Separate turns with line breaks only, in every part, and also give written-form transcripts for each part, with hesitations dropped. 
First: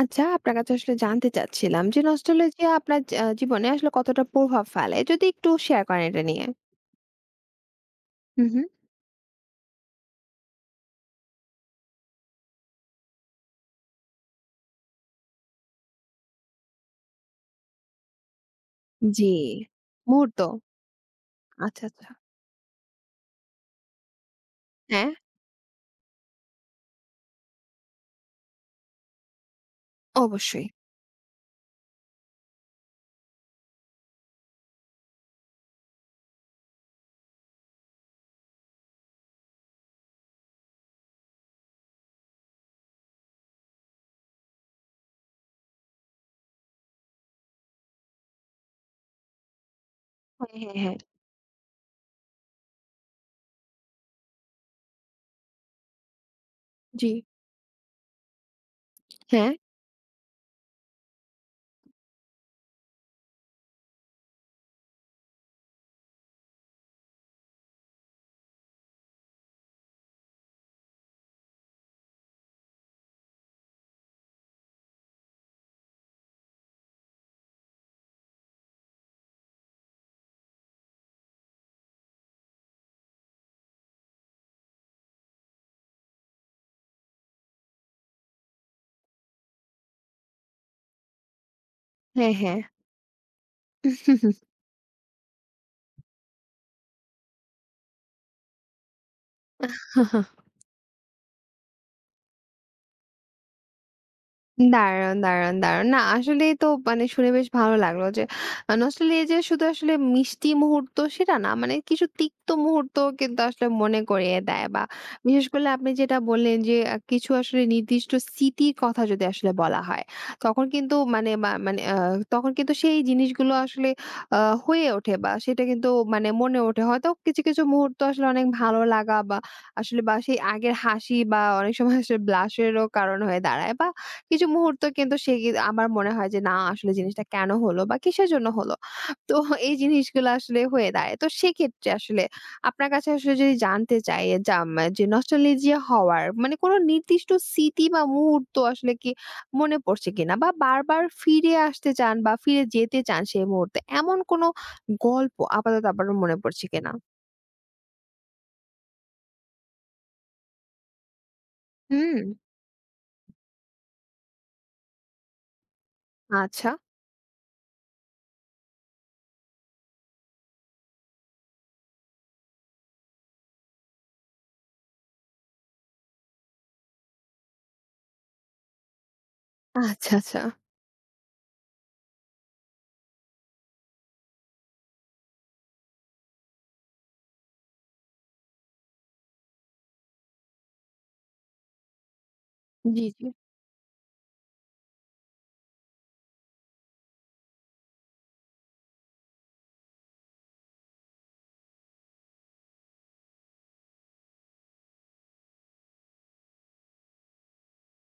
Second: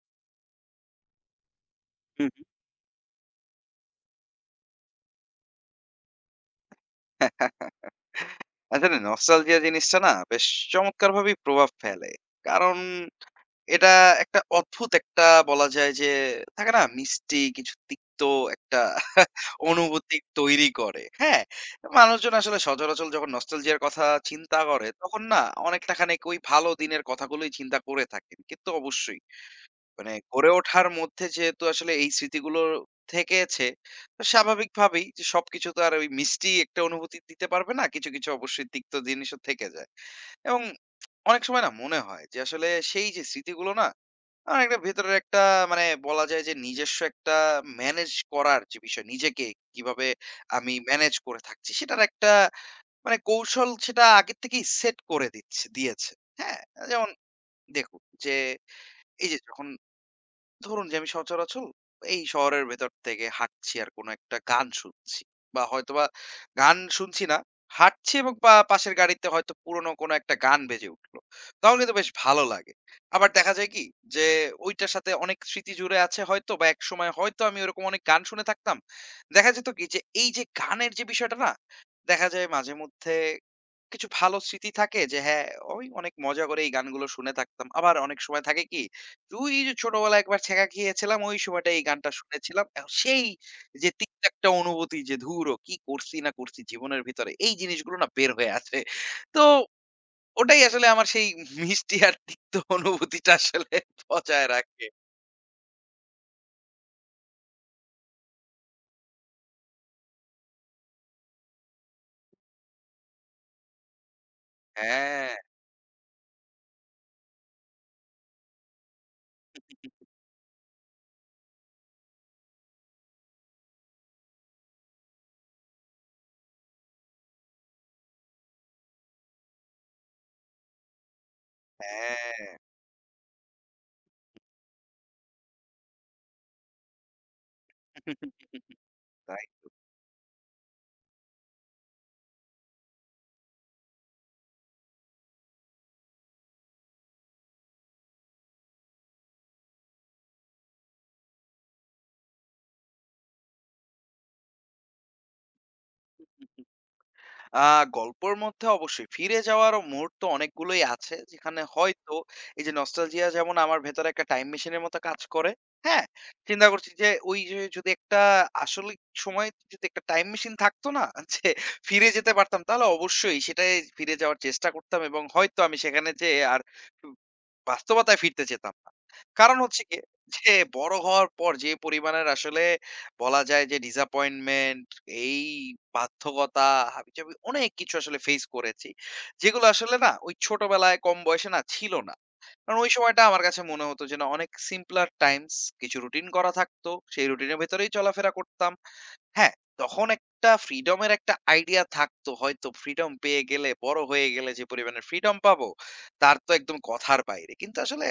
আচ্ছা, আপনার কাছে আসলে জানতে চাচ্ছিলাম যে
হুম,
নস্টালজিয়া আপনার জ আ জীবনে আসলে কতটা প্রভাব ফেলে? যদি একটু শেয়ার করেন এটা নিয়ে। হু, হু।
আসলে নস্টালজিয়া জিনিসটা না বেশ চমৎকারভাবেই প্রভাব ফেলে। কারণ এটা একটা অদ্ভুত একটা বলা যায় যে থাকে না মিষ্টি কিছু তিক্ত একটা
জি,
অনুভূতি
মুহূর্ত।
তৈরি করে। হ্যাঁ?
আচ্ছা, আচ্ছা।
মানুষজন আসলে সচরাচর যখন নস্টালজিয়ার কথা চিন্তা করে
হ্যাঁ,
তখন না অনেকটা খানিক ওই ভালো দিনের কথাগুলোই চিন্তা করে থাকেন। কিন্তু অবশ্যই মানে গড়ে
অবশ্যই।
ওঠার মধ্যে যেহেতু আসলে এই স্মৃতিগুলো থেকেছে, তো স্বাভাবিকভাবেই যে সবকিছু তো আর ওই মিষ্টি একটা অনুভূতি দিতে পারবে না। কিছু, কিছু অবশ্যই তিক্ত জিনিসও থেকে যায়। এবং অনেক সময় না মনে হয় যে আসলে সেই যে স্মৃতিগুলো না আমার একটা ভেতরের একটা মানে বলা যায় যে নিজস্ব একটা ম্যানেজ করার যে বিষয়, নিজেকে কিভাবে
হ্যাঁ,
আমি
হ্যাঁ, হ্যাঁ।
ম্যানেজ করে থাকছি সেটার একটা মানে কৌশল সেটা আগের থেকেই সেট করে দিয়েছে। হ্যাঁ?
জি।
যেমন দেখুন যে এই যে
হ্যাঁ,
যখন ধরুন যে আমি সচরাচর এই শহরের ভেতর থেকে হাঁটছি আর কোনো একটা গান শুনছি। বা হয়তোবা গান শুনছি না। হাঁটছি এবং পাশের গাড়িতে হয়তো পুরনো কোনো একটা গান বেজে উঠলো। তখন কিন্তু বেশ ভালো লাগে। আবার দেখা যায় কি যে ঐটার সাথে অনেক স্মৃতি জুড়ে আছে হয়তো বা একসময় হয়তো আমি ওরকম অনেক গান শুনে থাকতাম। দেখা যেত কি যে এই যে গানের যে বিষয়টা না, দেখা যায় মাঝে মধ্যে কিছু ভালো স্মৃতি থাকে যে হ্যাঁ, ওই অনেক মজা করে এই গানগুলো শুনে থাকতাম। আবার অনেক সময় থাকে কি ওই যে ছোটবেলায় একবার ছ্যাঁকা খেয়েছিলাম, ওই সময়টা এই গানটা
হ্যাঁ, হ্যাঁ।
শুনেছিলাম। এখন সেই যে তিক্ত একটা অনুভূতি যে ধুরো কি করছি না করছি জীবনের ভিতরে, এই জিনিসগুলো না বের হয়ে আসে। তো ওটাই আসলে আমার সেই মিষ্টি আর তিক্ত অনুভূতিটা আসলে বজায় রাখে।
দারুণ, দারুণ, দারুণ। না আসলেই তো মানে শুনে বেশ ভালো লাগলো যে নস্টালজিয়া যে শুধু আসলে মিষ্টি মুহূর্ত সেটা না। মানে কিছু তিক্ত মুহূর্ত কিন্তু আসলে মনে করিয়ে দেয় বা
হ্যাঁ,
বিশেষ করে আপনি যেটা বললেন যে কিছু আসলে নির্দিষ্ট স্মৃতির কথা যদি আসলে বলা হয়, তখন কিন্তু মানে মা মানে আ তখন কিন্তু সেই জিনিসগুলো আসলে আ হয়ে ওঠে বা সেটা কিন্তু মানে মনে ওঠে। হয়তো কিছু, কিছু মুহূর্ত আসলে অনেক ভালো লাগা বা আসলে বা সেই আগের হাসি বা অনেক সময় আসলে blush
হ্যাঁ।
এরও কারণ হয়ে দাঁড়ায় বা কিছু মুহূর্ত কিন্তু সে কি আমার মনে হয় যে না আসলে জিনিসটা কেন হলো বা কিসের জন্য হলো? তো
তাই
এই জিনিসগুলো আসলে হয়ে দাঁড়ায়। তো সেক্ষেত্রে আসলে আপনার কাছে আসলে যদি জানতে চাই যে নস্টালজিয়া হওয়ার মানে কোন নির্দিষ্ট স্মৃতি বা মুহূর্ত আসলে কি মনে পড়ছে কিনা? বা বারবার ফিরে আসতে চান বা ফিরে যেতে চান সেই মুহূর্তে এমন কোন গল্প আপাতত আপনার মনে পড়ছে কিনা?
আ গল্পর মধ্যে অবশ্যই ফিরে যাওয়ার মুহূর্ত অনেকগুলোই আছে। যেখানে হয়তো
হুম।
এই যে নস্টালজিয়া যেমন আমার ভেতরে একটা টাইম মেশিন এর মতো কাজ করে। হ্যাঁ? চিন্তা
আচ্ছা।
করছি যে ওই যে যদি একটা আসলে সময় যদি একটা টাইম মেশিন থাকতো না? যে ফিরে যেতে পারতাম তাহলে অবশ্যই সেটায় ফিরে যাওয়ার চেষ্টা করতাম এবং হয়তো আমি সেখানে যেয়ে আর উ বাস্তবতায় ফিরতে চেতাম না। কারণ হচ্ছে গিয়ে
আচ্ছা, আচ্ছা।
যে বড় হওয়ার পর যে পরিমাণের আসলে বলা যায় যে ডিসঅ্যাপয়েন্টমেন্ট এই বাধ্যকতা, হাবিজাবি অনেক কিছু আসলে ফেস করেছি। যেগুলো আসলে না ওই ছোটবেলায় কম বয়সে না ছিল না। কারণ ওই
জি,
সময়টা
জি।
আমার কাছে মনে হতো যে না অনেক simpler times কিছু রুটিন করা থাকতো। সেই রুটিনের ভেতরেই চলাফেরা করতাম। হ্যাঁ, তখন একটা ফ্রিডমের একটা আইডিয়া থাকতো হয়তো ফ্রিডম পেয়ে গেলে, বড় হয়ে গেলে যে পরিমাণের ফ্রিডম পাবো, তার তো একদম কথার বাইরে। কিন্তু আসলে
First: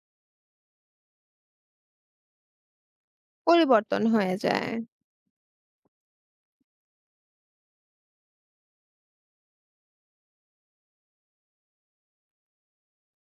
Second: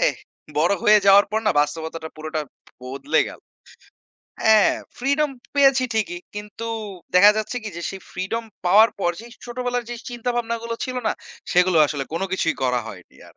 বড় হয়ে যাওয়ার পর না বাস্তবতাটা পুরোটা বদলে গেল।
পরিবর্তন হয়ে যায়।
হ্যাঁ, ফ্রিডম পেয়েছি ঠিকই। কিন্তু দেখা যাচ্ছে কি যে সেই ফ্রিডম পাওয়ার পর সেই ছোটবেলার যে চিন্তাভাবনাগুলো ছিল না? সেগুলো আসলে কোন কিছুই করা হয়নি আর।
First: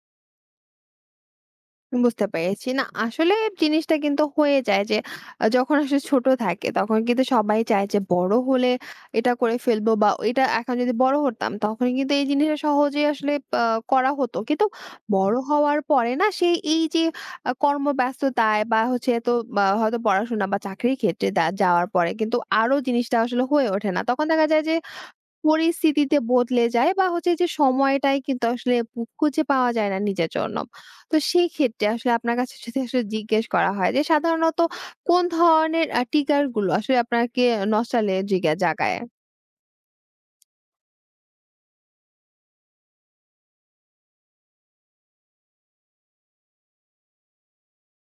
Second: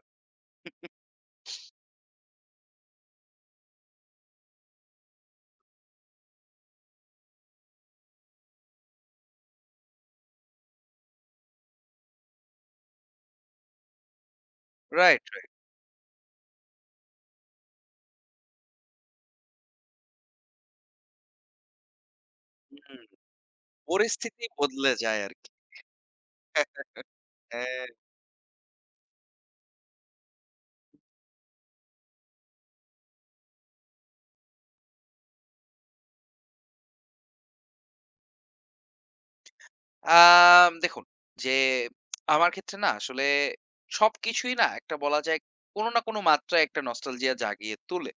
বুঝতে পেরেছি। না আসলে জিনিসটা কিন্তু হয়ে যায় যে যখন আসলে ছোট থাকে তখন কিন্তু সবাই চায় যে বড় হলে এটা করে ফেলবো বা এটা এখন যদি বড় হতাম তখন কিন্তু এই জিনিসটা সহজেই আসলে আ করা হতো। কিন্তু
রাইট,
বড়
রাইট।
হওয়ার পরে না সেই এই যে কর্মব্যস্ততায় বা হচ্ছে এত বা হয়তো পড়াশোনা বা চাকরির ক্ষেত্রে যাওয়ার পরে কিন্তু আরো
হুম,
জিনিসটা আসলে হয়ে ওঠে না। তখন
পরিস্থিতি
দেখা যায় যে
বদলে যায় আরকি।
পরিস্থিতিতে বদলে যায় বা হচ্ছে যে
হ্যাঁ।
সময়টাই কিন্তু আসলে খুঁজে পাওয়া যায় না নিজের জন্য। তো সেই ক্ষেত্রে আসলে আপনার কাছে যদি আসলে জিজ্ঞেস করা হয় যে সাধারণত কোন ধরনের trigger গুলো আসলে আপনাকে নস্টালজিয়া জাগায়?
দেখুন যে আমার ক্ষেত্রে না আসলে সবকিছুই না একটা বলা যায় কোনো না কোনো মাত্রায় একটা নস্টালজিয়া জাগিয়ে তোলে।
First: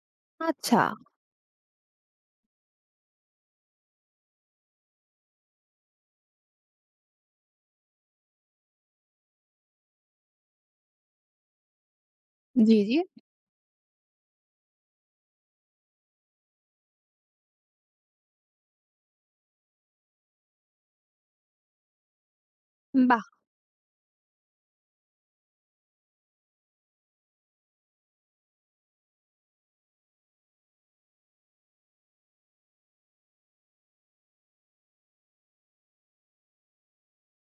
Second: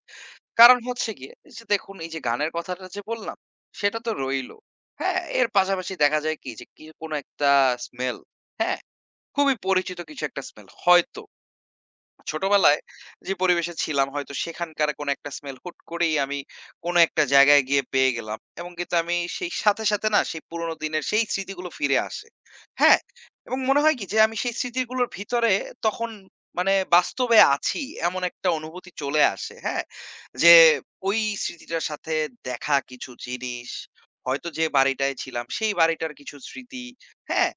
কারণ
আচ্ছা।
হচ্ছে গিয়ে যে দেখুন এই যে গানের কথাটা যে বললাম, সেটা তো রইলো। হ্যাঁ? এর পাশাপাশি দেখা যায় কি যে কি কোনো একটা স্মেল, হ্যাঁ? খুবই পরিচিত কিছু একটা স্মেল হয়তো।
জি,
ছোটবেলায়
জি।
যে পরিবেশে ছিলাম হয়তো সেখানকার কোনো একটা স্মেল হুট করেই আমি কোনো একটা জায়গায় গিয়ে পেয়ে গেলাম এবং কিন্তু আমি সেই সাথে সাথে না সেই পুরোনো দিনের সেই স্মৃতিগুলো ফিরে আসে হ্যাঁ
বাহ!
এবং মনে হয় কি যে আমি সেই স্মৃতিগুলোর ভিতরে তখন মানে বাস্তবে আছি এমন একটা অনুভূতি চলে আসে হ্যাঁ যে ওই স্মৃতিটার সাথে দেখা কিছু জিনিস হয়তো যে বাড়িটায় ছিলাম সেই বাড়িটার কিছু স্মৃতি হ্যাঁ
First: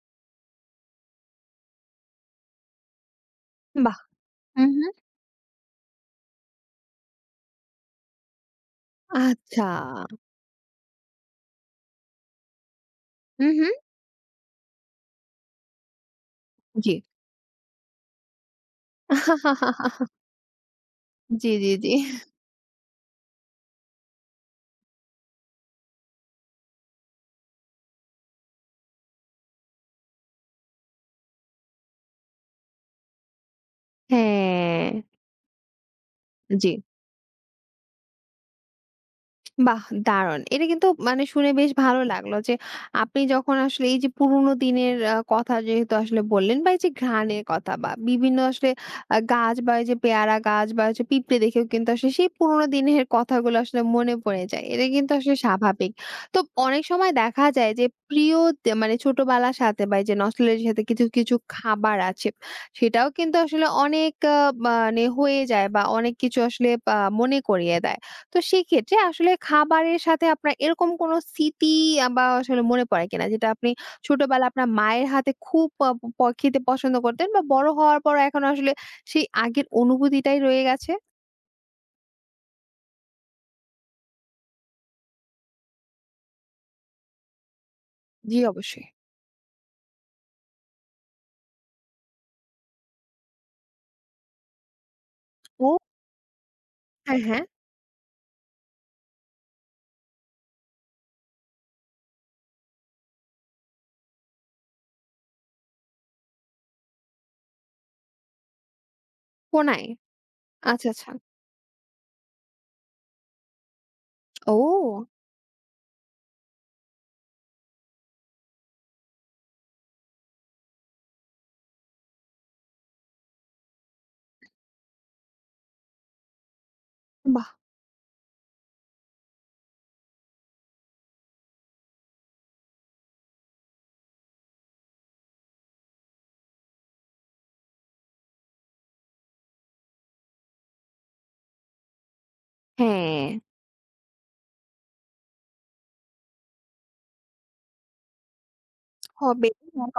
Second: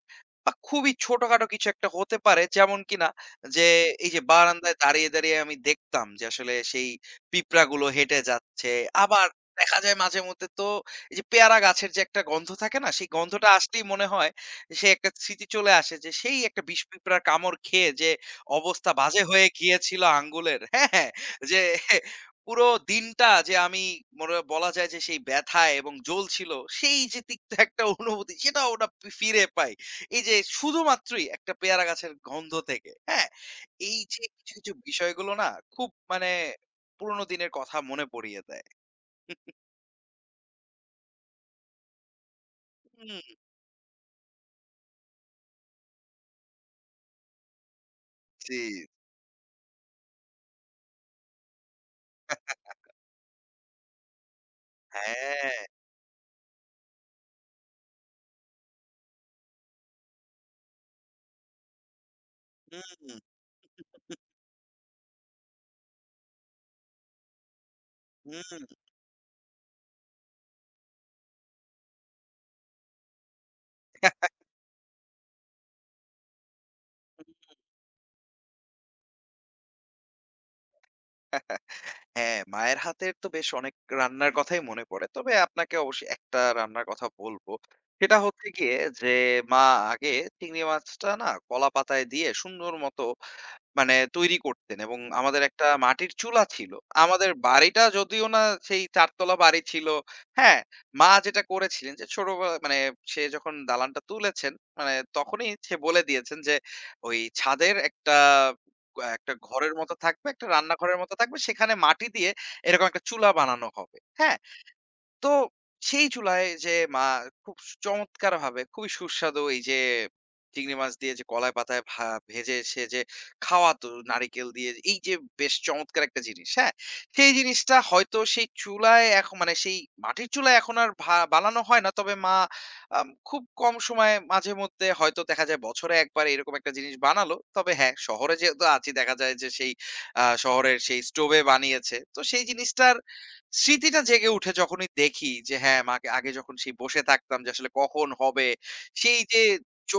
বা খুবই ছোটখাটো কিছু একটা হতে পারে যেমন কিনা যে
বাহ!
এই যে
হুম,
বারান্দায়
হুম।
দাঁড়িয়ে, দাঁড়িয়ে আমি দেখতাম যে আসলে সেই পিঁপড়াগুলো হেঁটে যাচ্ছে। আবার
আচ্ছা।
দেখা যায় মাঝে মধ্যে তো এই যে পেয়ারা গাছের যে একটা গন্ধ থাকে না? সেই গন্ধটা
হুম, হুম।
আসলেই মনে হয় যে সে একটা স্মৃতি চলে আসে যে সেই একটা বিষ
জি।
পিঁপড়ার কামড় খেয়ে যে অবস্থা বাজে হয়ে গিয়েছিল আঙ্গুলের। হ্যাঁ, হ্যাঁ।
জি,
যে
জি, জি।
পুরো দিনটা যে আমি মনে হয় বলা যায় যে সেই ব্যথায় এবং জ্বলছিল সেই যে তিক্ত একটা অনুভূতি সেটাও ওটা ফিরে পাই। এই যে শুধুমাত্রই একটা পেয়ারা গাছের গন্ধ থেকে। হ্যাঁ? এই যে কিছু, কিছু
হ্যাঁ,
বিষয়গুলো না খুব মানে
জি।
পুরোনো দিনের কথা মনে পড়িয়ে দেয়।
বাহ! দারুণ। এটা কিন্তু মানে শুনে বেশ ভালো লাগলো যে
হুম,
আপনি যখন আসলে এই যে পুরোনো দিনের কথা যেহেতু আসলে বললেন বা এই যে ঘ্রাণের কথা বা বিভিন্ন
জি,
আসলে গাছ বা এই যে পেয়ারা গাছ বা হচ্ছে পিঁপড়ে দেখেও কিন্তু আসলে সেই পুরোনো দিনের কথাগুলো আসলে মনে পড়ে যায়। এটা কিন্তু আসলে
হ্যাঁ,
স্বাভাবিক। তো অনেক সময় দেখা যায় যে প্রিয় তে মানে ছোটবেলার সাথে বা এই যে নস্টালজিয়ার সাথে কিছু, কিছু খাবার আছে। সেটাও
হুম,
কিন্তু আসলে অনেক মানে হয়ে যায় বা অনেক কিছু আসলে মনে করিয়ে দেয়। তো
হুম।
সেক্ষেত্রে আসলে খাবারের সাথে আপনার এরকম কোনো স্মৃতি বা আসলে মনে পড়ে কিনা? যেটা আপনি ছোটবেলায় আপনার মায়ের হাতে খুব আহ, প প খেতে পছন্দ করতেন বা বড় হওয়ার পরও এখন আসলে সেই আগের অনুভূতিটাই রয়ে গেছে?
হ্যাঁ, মায়ের হাতের তো বেশ অনেক রান্নার কথাই মনে পড়ে। তবে আপনাকে অবশ্যই একটা রান্নার কথা বলব। সেটা
জি,
হচ্ছে গিয়ে
অবশ্যই।
যে মা আগে চিংড়ি মাছটা না কলা পাতায় দিয়ে সুন্দর মতো মানে তৈরি করতেন এবং আমাদের একটা
ও
মাটির চুলা ছিল।
হ্যাঁ,
আমাদের
হ্যাঁ।
বাড়িটা যদিও না সেই ৪ তলা বাড়ি ছিল। হ্যাঁ? মা যেটা করেছিলেন যে ছোটবেলা মানে সে যখন দালানটা তুলেছেন, মানে তখনই সে বলে দিয়েছেন যে ওই ছাদের একটা একটা ঘরের
কোনায়?
মতো থাকবে, একটা
আচ্ছা,
রান্নাঘরের
আচ্ছা।
মতো থাকবে। সেখানে মাটি দিয়ে এরকম একটা চুলা বানানো হবে। হ্যাঁ?
ও
তো সেই চুলায় যে মা খুব চমৎকার ভাবে খুবই সুস্বাদু এই যে চিংড়ি মাছ দিয়ে যে কলাই পাতায় ভেজে সে যে খাওয়াতো নারিকেল দিয়ে এই যে বেশ চমৎকার একটা জিনিস হ্যাঁ সেই
বাহ!
জিনিসটা হয়তো সেই চুলায় এখন মানে সেই মাটির চুলায় এখন আর বানানো হয় না তবে মা খুব কম সময়ে মাঝে মধ্যে হয়তো দেখা যায় বছরে একবার এরকম একটা জিনিস বানালো তবে হ্যাঁ শহরে যেহেতু আছি দেখা যায় যে সেই শহরের সেই স্টোভে বানিয়েছে তো সেই জিনিসটার
হ্যাঁ,
স্মৃতিটা জেগে উঠে যখনই দেখি যে হ্যাঁ, মাকে আগে যখন সেই বসে থাকতাম যে আসলে কখন হবে, সেই যে
হবে।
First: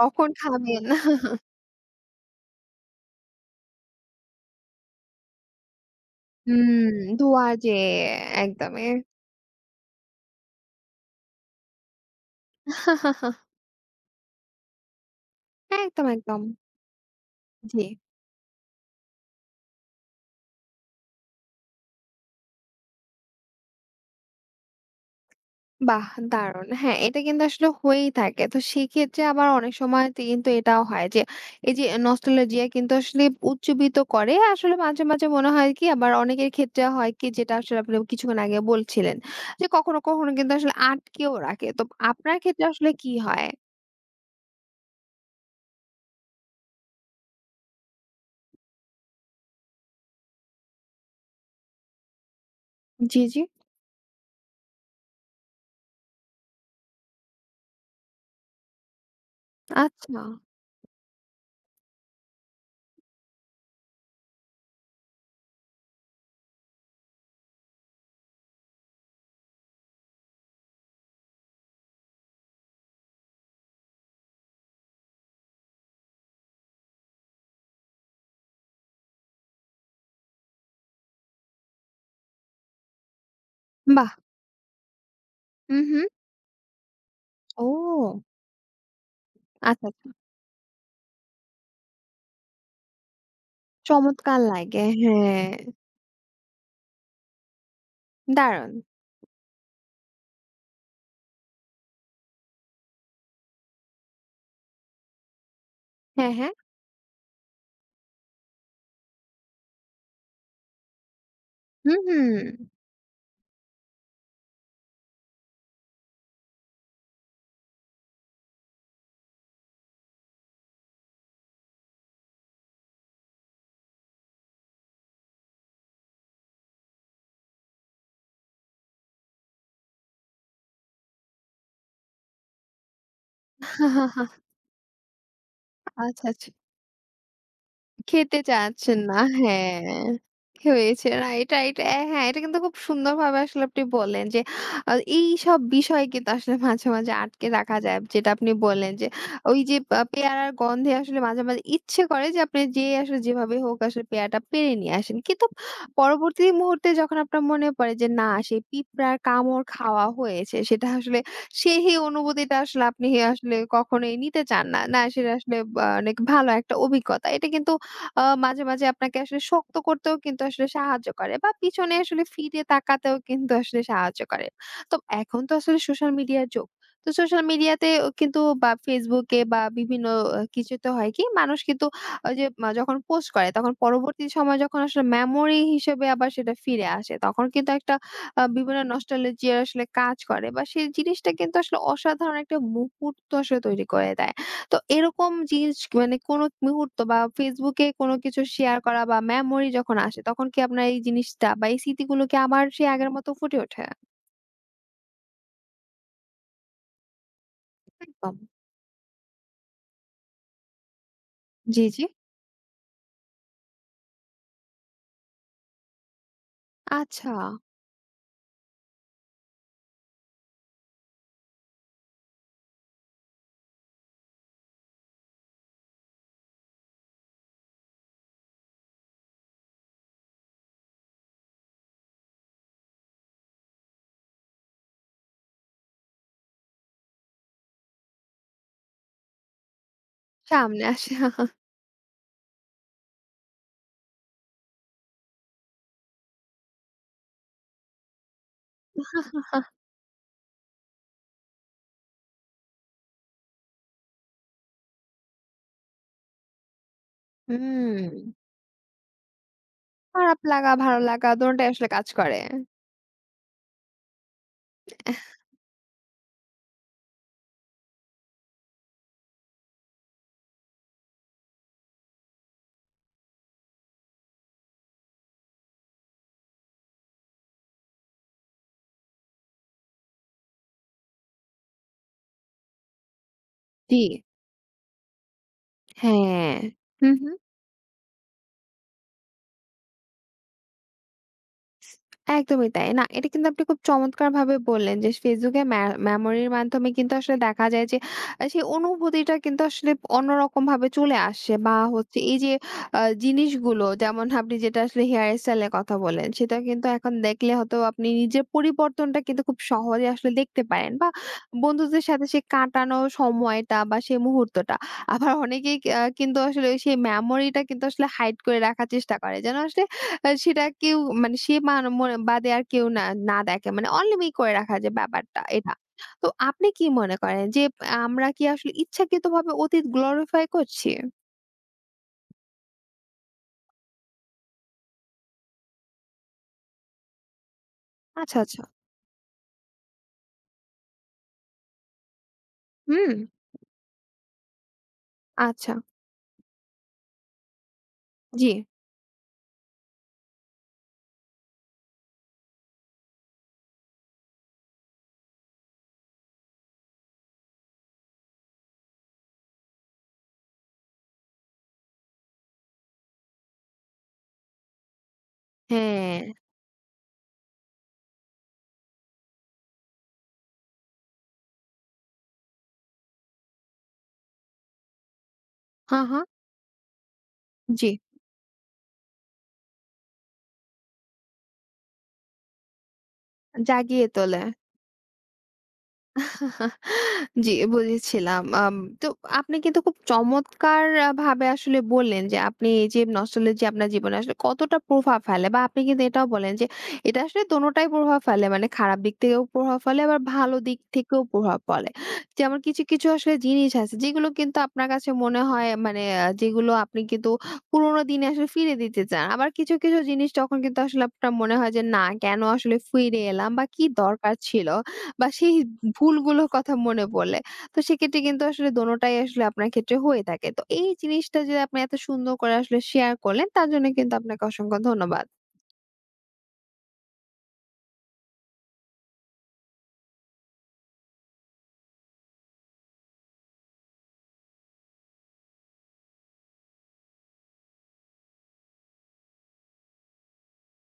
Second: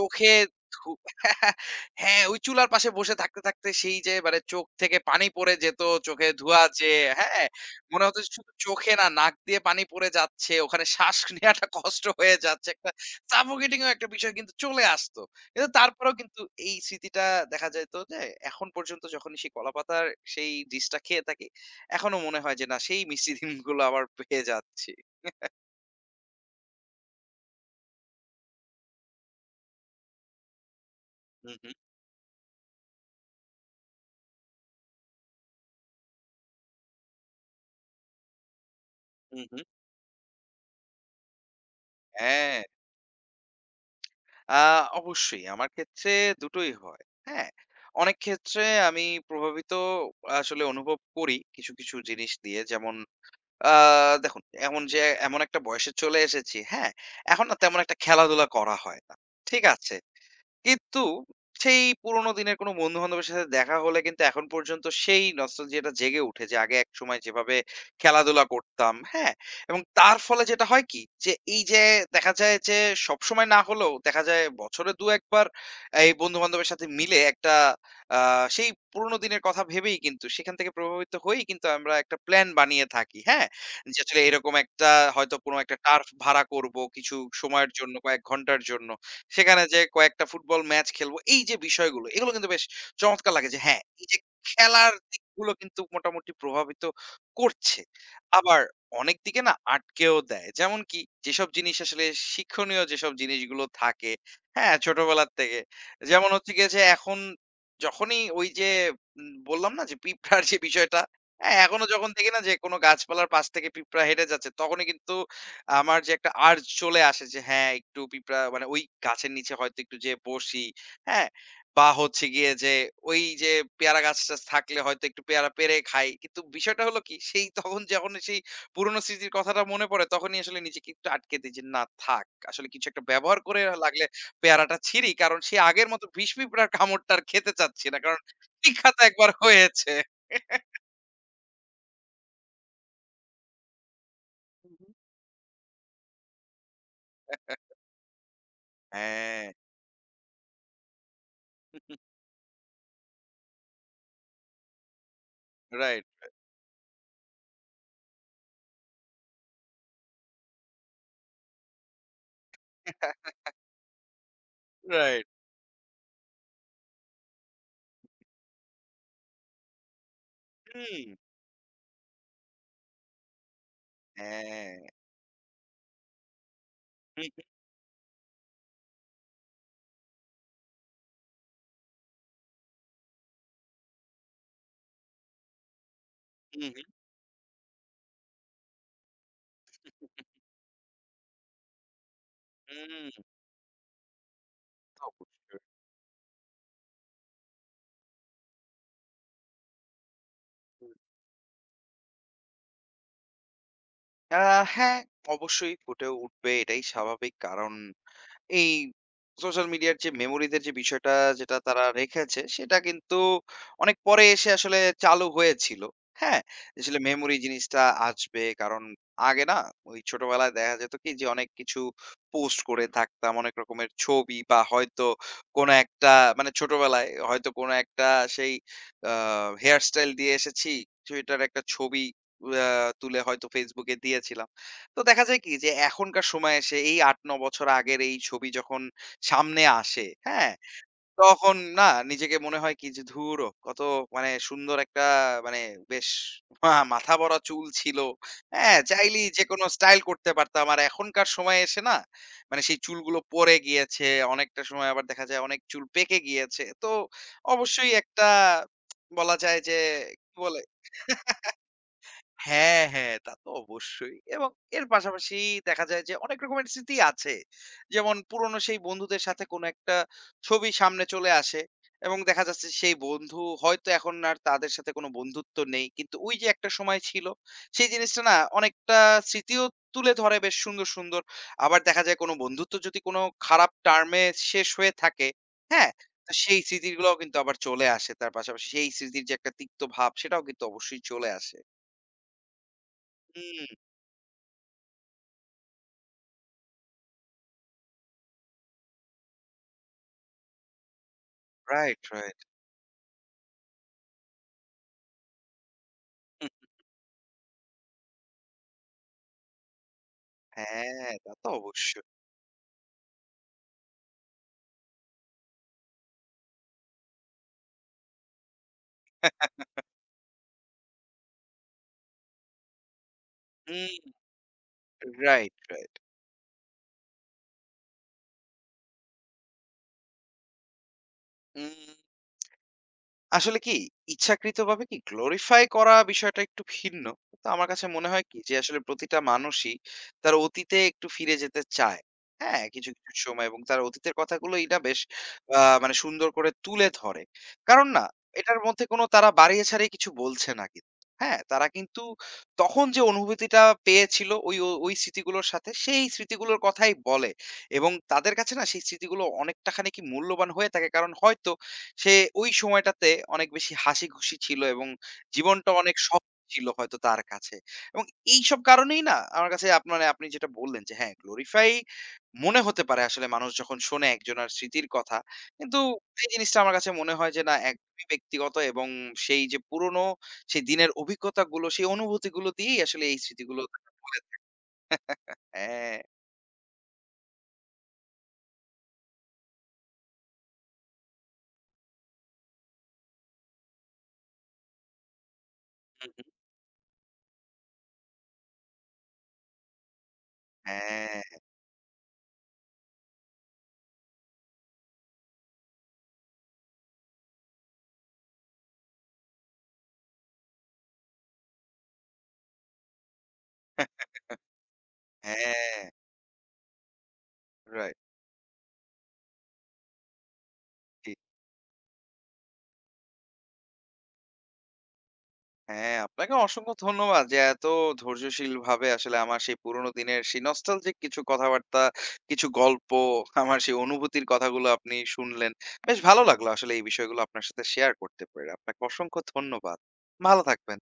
কখন খাবেন?
ধু হ্যাঁ, ওই চুলার পাশে বসে থাকতে, থাকতে সেই যে মানে চোখ থেকে পানি পড়ে যেত, চোখে ধোঁয়া
হুম,
যেয়ে, হ্যাঁ?
ধোঁয়ার যে
মনে হতো যে শুধু
একদমই।
চোখে না, নাক দিয়ে পানি পড়ে যাচ্ছে, ওখানে শ্বাস নেয়াটা কষ্ট হয়ে যাচ্ছে। একটা suffocating ও একটা বিষয় কিন্তু চলে আসতো। কিন্তু
একদম,
তারপরেও
একদম।
কিন্তু এই স্মৃতিটা দেখা
জি।
যেত যে এখন পর্যন্ত যখনই সেই কলাপাতার সেই ডিশটা খেয়ে থাকি এখনো মনে হয় যে না সেই মিষ্টি দিনগুলো আবার পেয়ে যাচ্ছি।
বাহ! দারুণ। হ্যাঁ, এটা কিন্তু আসলে হয়েই থাকে। তো সেক্ষেত্রে আবার অনেক সময় তে কিন্তু এটাও হয় যে,
হু, হু,
এই যে নস্টালজিয়া কিন্তু আসলে উজ্জীবিত করে। আসলে মাঝে, মাঝে মনে হয় কি আবার অনেকের ক্ষেত্রে হয় কি যেটা আসলে আপনি কিছুক্ষণ আগে বলছিলেন
হু, হু।
যে, কখনো, কখনো কিন্তু আসলে আটকেও রাখে। তো আপনার
হ্যাঁ,
ক্ষেত্রে আসলে কি হয়?
আ অবশ্যই আমার ক্ষেত্রে দুটোই হয়। হ্যাঁ? অনেক ক্ষেত্রে আমি প্রভাবিত আসলে অনুভব করি কিছু, কিছু জিনিস দিয়ে। যেমন
জি, জি।
আ দেখুন এমন যে এমন একটা বয়সে চলে এসেছি, হ্যাঁ? এখন না তেমন একটা খেলাধুলা করা হয় না। ঠিক আছে?
আচ্ছা,
কিন্তু সেই পুরোনো দিনের কোনো বন্ধু-বান্ধবের সাথে দেখা হলে কিন্তু এখন পর্যন্ত সেই নস্টালজিয়াটা জেগে উঠে যে আগে একসময় যেভাবে খেলাধুলা করতাম, হ্যাঁ? এবং তার ফলে যেটা হয় কি? যে এই যে দেখা যায় যে সবসময় না হলেও দেখা যায় বছরে ২-১ বার এই বন্ধু-বান্ধবের সাথে মিলে একটা আ সেই পুরোনো দিনের কথা ভেবেই কিন্তু সেখান থেকে প্রভাবিত হয়েই কিন্তু আমরা একটা প্ল্যান বানিয়ে থাকি, হ্যাঁ? যে
বাহ!
আসলে এরকম একটা হয়তো কোনো একটা
হুম, হুম।
টার্ফ ভাড়া করব কিছু
ও!
সময়ের জন্য কয়েক ঘন্টার জন্য। সেখানে
আচ্ছা,
যেয়ে
আচ্ছা।
কয়েকটা ফুটবল ম্যাচ খেলবো। এই যে বিষয়গুলো, এগুলো কিন্তু বেশ চমৎকার লাগে যে হ্যাঁ, এই যে
চমৎকার লাগে।
খেলার
হ্যাঁ,
দিকগুলো কিন্তু মোটামুটি প্রভাবিত করছে। আবার
দারুণ।
অনেক দিকে না আটকেও দেয়। যেমন কি যেসব জিনিস আসলে শিক্ষণীয় যেসব জিনিসগুলো থাকে, হ্যাঁ, ছোটবেলার থেকে। যেমন
হ্যাঁ, হ্যাঁ।
হচ্ছে গিয়ে যে এখন যখনই ওই যে বললাম না যে পিঁপড়ার যে বিষয়টা, হ্যাঁ, এখনো
হুম,
যখন দেখি
হুম।
না যে কোনো গাছপালার পাশ থেকে পিঁপড়া হেঁটে যাচ্ছে তখনই কিন্তু আমার যে একটা আর্জ চলে আসে যে হ্যাঁ, একটু পিঁপড়া মানে ওই গাছের নিচে হয়তো একটু যেয়ে বসি, হ্যাঁ? বা হচ্ছে গিয়ে যে ওই যে পেয়ারা গাছ-টাছ থাকলে হয়তো একটু পেয়ারা পেড়ে খাই। কিন্তু বিষয়টা হলো কি সেই তখন যখন সেই পুরনো স্মৃতির কথাটা মনে পড়ে তখনই আসলে নিজেকে একটু আটকে দেই যে না থাক। আসলে কিছু একটা ব্যবহার করে লাগলে পেয়ারাটা ছিঁড়ি। কারণ সেই আগের মতো
আচ্ছা,
বিষ
আচ্ছা।
পিঁপড়ার কামড়টা আর খেতে চাচ্ছি না। কারণ
খেতে
বিখ্যাত
চাচ্ছেন না।
একবার হয়েছে।
হ্যাঁ, হয়েছে। Right, right. হ্যাঁ, এটা কিন্তু খুব সুন্দরভাবে আসলে আপনি বললেন যে,
হুম,
আ
হুম।
এইসব বিষয় কিন্তু আসলে মাঝে, মাঝে আটকে রাখা যায়। যেটা আপনি বললেন যে,
হ্যাঁ,
ওই যে পেয়ারার গন্ধে আসলে মাঝে, মাঝে ইচ্ছে করে যে আপনি যেয়ে আসলে যেভাবে হোক আসলে পেয়ারাটা পেড়ে নিয়ে আসেন। কিন্তু
রাইট,
পরবর্তী মুহূর্তে যখন আপনার মনে পড়ে যে না সেই পিঁপড়ার কামড় খাওয়া হয়েছে, সেটা আসলে সেই অনুভূতিটা আসলে আপনি আসলে কখনোই নিতে চান না। না
রাইট।
সেটা আসলে বা অনেক ভালো একটা অভিজ্ঞতা। এটা কিন্তু মাঝে, মাঝে আপনাকে আসলে শক্ত করতেও কিন্তু আসলে সাহায্য
হুম,
করে বা পিছনে আসলে ফিরে তাকাতেও কিন্তু আসলে সাহায্য করে।
হ্যাঁ।
তো এখন তো আসলে সোশ্যাল মিডিয়ার যুগ। তো সোশ্যাল মিডিয়াতে ও কিন্তু বা Facebook এ বা বিভিন্ন কিছুতে হয় কি মানুষ কিন্তু ওই যে যখন পোস্ট করে তখন পরবর্তী সময় যখন আসলে মেমোরি হিসেবে আবার সেটা
হুম,
ফিরে আসে। তখন কিন্তু একটা বিভিন্ন নস্টালজিয়া আসলে কাজ করে বা সেই জিনিসটা কিন্তু আসলে অসাধারণ একটা
হুম, হুম,
মুহূর্ত আসলে তৈরি করে দেয়। তো এরকম
অবশ্যই।
জিনিস মানে কোনো মুহূর্ত বা Facebook এ কোনো কিছু শেয়ার করা বা মেমোরি যখন আসে তখন কি আপনার এই জিনিসটা বা এই স্মৃতিগুলো কি আবার সেই আগের মতো ফুটে ওঠে?
আ হ্যাঁ, অবশ্যই ফুটে উঠবে। এটাই স্বাভাবিক। কারণ
একদম।
এই সোশ্যাল মিডিয়ার যে মেমোরিদের যে বিষয়টা যেটা তারা
জি, জি।
রেখেছে সেটা কিন্তু অনেক পরে এসে আসলে চালু হয়েছিল। হ্যাঁ? আসলে
আচ্ছা,
মেমোরি জিনিসটা আসবে কারণ আগে না ওই ছোটবেলায় দেখা যেত কি যে অনেক কিছু পোস্ট করে থাকতাম। অনেক রকমের ছবি বা হয়তো কোনো একটা মানে ছোটবেলায় হয়তো কোনো একটা সেই আ হেয়ার স্টাইল দিয়ে এসেছি। সেটার একটা ছবি আ তুলে হয়তো Facebook এ দিয়েছিলাম। তো দেখা যায় কি যে এখনকার সময়ে এসে এই ৮-৯ বছর আগের এই ছবি যখন সামনে আসে, হ্যাঁ?
সামনে আসে।
তখন না নিজেকে মনে হয় কি যে, "ধুরো! কত মানে সুন্দর একটা মানে বেশ মাথা ভরা চুল ছিল।" হ্যাঁ? চাইলেই যেকোনো স্টাইল করতে পারতাম। আর এখনকার সময়ে এসে না মানে সেই চুলগুলো পড়ে গিয়েছে। অনেকটা সময় আবার দেখা যায় অনেক চুল পেকে গিয়েছে। তো অবশ্যই একটা
হুম,
বলা যায় যে, কি
খারাপ
বলে
লাগা, ভালো লাগা দোনোটাই আসলে কাজ করে।
হ্যাঁ, হ্যাঁ, তা তো অবশ্যই। এবং এর পাশাপাশি দেখা যায় যে অনেক রকমের স্মৃতি আছে। যেমন পুরনো সেই বন্ধুদের সাথে কোনো একটা ছবি সামনে চলে আসে এবং দেখা যাচ্ছে সেই বন্ধু হয়তো এখন আর তাদের সাথে কোনো বন্ধুত্ব নেই। কিন্তু ওই যে একটা সময় ছিল, সেই জিনিসটা না অনেকটা স্মৃতিও তুলে ধরে বেশ সুন্দর, সুন্দর। আবার দেখা যায় কোনো বন্ধুত্ব যদি কোনো খারাপ
জি,
টার্মে শেষ হয়ে থাকে, হ্যাঁ? তো
হ্যাঁ।
সেই
হু,
স্মৃতিগুলোও
হু।
কিন্তু আবার চলে আসে। তার পাশাপাশি সেই স্মৃতির যে একটা তিক্ত ভাব, সেটাও কিন্তু অবশ্যই চলে আসে।
একদমই তাই। না, এটা কিন্তু আপনি খুব
হুম।
চমৎকারভাবে বললেন যে Facebook এ মেমোরির মাধ্যমে কিন্তু আসলে দেখা যায় যে সেই অনুভূতিটা কিন্তু আসলে অন্যরকমভাবে চলে আসে বা
রাইট,
হচ্ছে এই
রাইট।
যে জিনিসগুলো যেমন আপনি যেটা আসলে হেয়ার স্টাইল এর কথা বললেন, সেটা
হুম।
কিন্তু এখন দেখলে হয়তো আপনি নিজের পরিবর্তনটা কিন্তু খুব সহজে আসলে দেখতে পারেন বা
হ্যাঁ, তা তো
বন্ধুদের
অবশ্যই।
সাথে সে কাটানো সময়টা বা সেই মুহূর্তটা। আবার অনেকেই কিন্তু আসলে ওই সেই মেমোরিটা কিন্তু আসলে হাইড করে রাখার চেষ্টা করে। যেন আসলে সেটা কেউ মানে সে মনে বাদে আর কেউ না না দেখে। মানে
হুম।
অনলিমিট করে রাখা যে ব্যাপারটা
রাইট,
এটা।
রাইট।
তো আপনি কি মনে করেন যে আমরা কি আসলে ইচ্ছাকৃতভাবে অতীত গ্লোরিফাই করছি?
হুম। আসলে কি ইচ্ছাকৃতভাবে কি গ্লোরিফাই করা বিষয়টা একটু ভিন্ন। তো আমার কাছে মনে হয় কি
আচ্ছা,
যে
আচ্ছা।
আসলে প্রতিটা মানুষই তার অতীতে একটু ফিরে যেতে চায়। হ্যাঁ, কিছু,
হুম,
কিছু সময় এবং তার অতীতের কথাগুলোই না বেশ
আচ্ছা।
মানে সুন্দর করে তুলে ধরে। কারণ না
জি।
এটার মধ্যে কোনো তারা বাড়িয়ে ছাড়িয়ে কিছু বলছে না কিন্তু। হ্যাঁ, তারা কিন্তু তখন যে অনুভূতিটা পেয়েছিল ও ওই স্মৃতিগুলোর সাথে সেই স্মৃতিগুলোর কথাই বলে এবং তাদের কাছে না সেই স্মৃতিগুলো অনেকটা খানি কি মূল্যবান হয়ে থাকে। কারণ হয়তো সে ওই সময়টাতে অনেক বেশি হাসিখুশি ছিল এবং জীবনটা অনেক
হ্যাঁ।
সহজ ছিল হয়তো তার কাছে। এবং এইসব কারণেই না আমার কাছে মানে আপনি যেটা বললেন যে হ্যাঁ, গ্লোরিফাই মনে হতে পারে আসলে মানুষ যখন শোনে একজনার স্মৃতির কথা। কিন্তু
হ্যাঁ, হ্যাঁ।
এই জিনিসটা আমার কাছে মনে হয় যে না
জি।
একদমই ব্যক্তিগত এবং সেই যে পুরনো সেই দিনের অভিজ্ঞতাগুলো, সেই অনুভূতিগুলো দিয়েই আসলে এই স্মৃতিগুলো তাকে
জাগিয়ে
বলে
তোলে।
দেয়। হ্যাঁ,
জি, বুঝেছিলাম। তো আপনি কিন্তু খুব চমৎকার ভাবে আসলে বললেন যে আপনি এই যে আপনার জীবনে আসলে কতটা প্রভাব ফেলে বা আপনি কিন্তু
হু, হু,
এটাও বলেন যে এটা আসলে দোনোটাই প্রভাব ফেলে। মানে খারাপ দিক থেকেও প্রভাব ফেলে আবার ভালো দিক থেকেও
হ্যাঁ,
প্রভাব ফেলে। যেমন কিছু, কিছু আসলে জিনিস আছে যেগুলো কিন্তু আপনার কাছে মনে হয় মানে যেগুলো আপনি কিন্তু পুরোনো দিনে আসলে ফিরে দিতে চান। আবার কিছু, কিছু জিনিস তখন কিন্তু আসলে আপনার মনে হয় যে না কেন আসলে ফিরে এলাম বা কি দরকার ছিল বা সেই
হ্যাঁ,
ভুলগুলোর কথা মনে পড়লে। তো
রাইট।
সেক্ষেত্রে কিন্তু আসলে দোনোটাই আসলে আপনার ক্ষেত্রে হয়ে থাকে। তো এই
জি।
জিনিসটা যে আপনি এত সুন্দর করে আসলে শেয়ার করলেন তার জন্য কিন্তু আপনাকে অসংখ্য ধন্যবাদ।
হ্যাঁ, আপনাকে অসংখ্য ধন্যবাদ যে এত ধৈর্যশীলভাবে আসলে আমার সেই পুরোনো দিনের সেই নস্টালজিক কিছু কথাবার্তা, কিছু গল্প, আমার সেই অনুভূতির কথাগুলো আপনি শুনলেন। বেশ ভালো লাগলো আসলে এই বিষয়গুলো আপনার সাথে শেয়ার করতে পেরে। আপনাকে অসংখ্য ধন্যবাদ। ভালো থাকবেন।